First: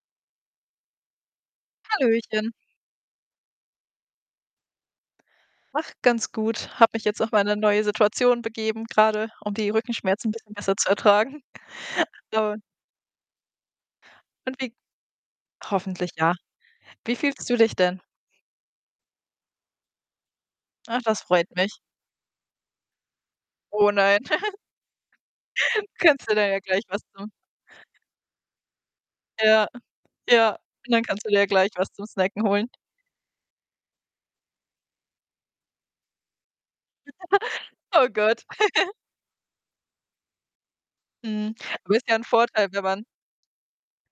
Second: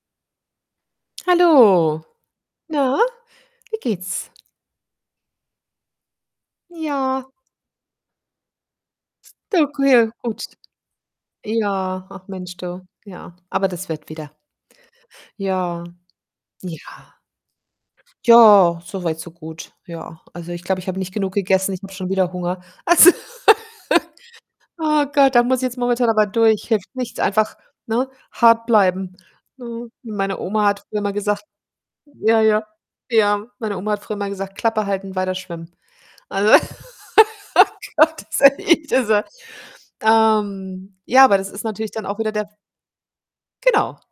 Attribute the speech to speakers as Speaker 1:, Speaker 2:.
Speaker 1: Hallo.
Speaker 2: Hallöchen.
Speaker 1: Na, wie geht's?
Speaker 2: Ach, ganz gut. Habe mich jetzt
Speaker 1: Ja.
Speaker 2: auf meine neue Situation begeben grade, um
Speaker 1: [unintelligible]
Speaker 2: die
Speaker 1: okay,
Speaker 2: Rückenschmerzen 'n
Speaker 1: gut.
Speaker 2: bisschen besser zu ertragen.
Speaker 1: Ja, ach Mensch
Speaker 2: [unintelligible]
Speaker 1: du, ja, aber das wird wieder.
Speaker 2: Und wie
Speaker 1: Ja.
Speaker 2: hoffentlich ja.
Speaker 1: Ja.
Speaker 2: Wie fühlst du dich denn?
Speaker 1: Ja, so weit, so gut. Ja, also, ich glaube, ich habe
Speaker 2: Ach,
Speaker 1: nicht
Speaker 2: das
Speaker 1: genug
Speaker 2: freut mich.
Speaker 1: gegessen ich habe schon wieder Hunger, also
Speaker 2: Oh nein.
Speaker 1: Ah Gott, da muss ich jetzt momentan aber
Speaker 2: Kannst du dir ja
Speaker 1: durch.
Speaker 2: gleich
Speaker 1: Hilft
Speaker 2: was
Speaker 1: nichts,
Speaker 2: zum
Speaker 1: einfach, ne, hart bleiben,
Speaker 2: Ja,
Speaker 1: ne? Meine
Speaker 2: ja,
Speaker 1: Oma hat
Speaker 2: und
Speaker 1: früher
Speaker 2: dann
Speaker 1: immer
Speaker 2: kannst du dir
Speaker 1: gesagt
Speaker 2: ja gleich was zum
Speaker 1: ja,
Speaker 2: Snacken
Speaker 1: ja,
Speaker 2: holen.
Speaker 1: ja, meine Oma hat früher immer gesagt: „Klappe halten, weiter schwimmen.“ Also oh
Speaker 2: Oh
Speaker 1: Gott, ist
Speaker 2: Gott.
Speaker 1: echt, dieser ähm, ja, aber das
Speaker 2: Hm,
Speaker 1: ist natürlich
Speaker 2: aber
Speaker 1: dann
Speaker 2: ist ja
Speaker 1: auch
Speaker 2: 'n
Speaker 1: wieder der
Speaker 2: Vorteil wenn man
Speaker 1: Genau.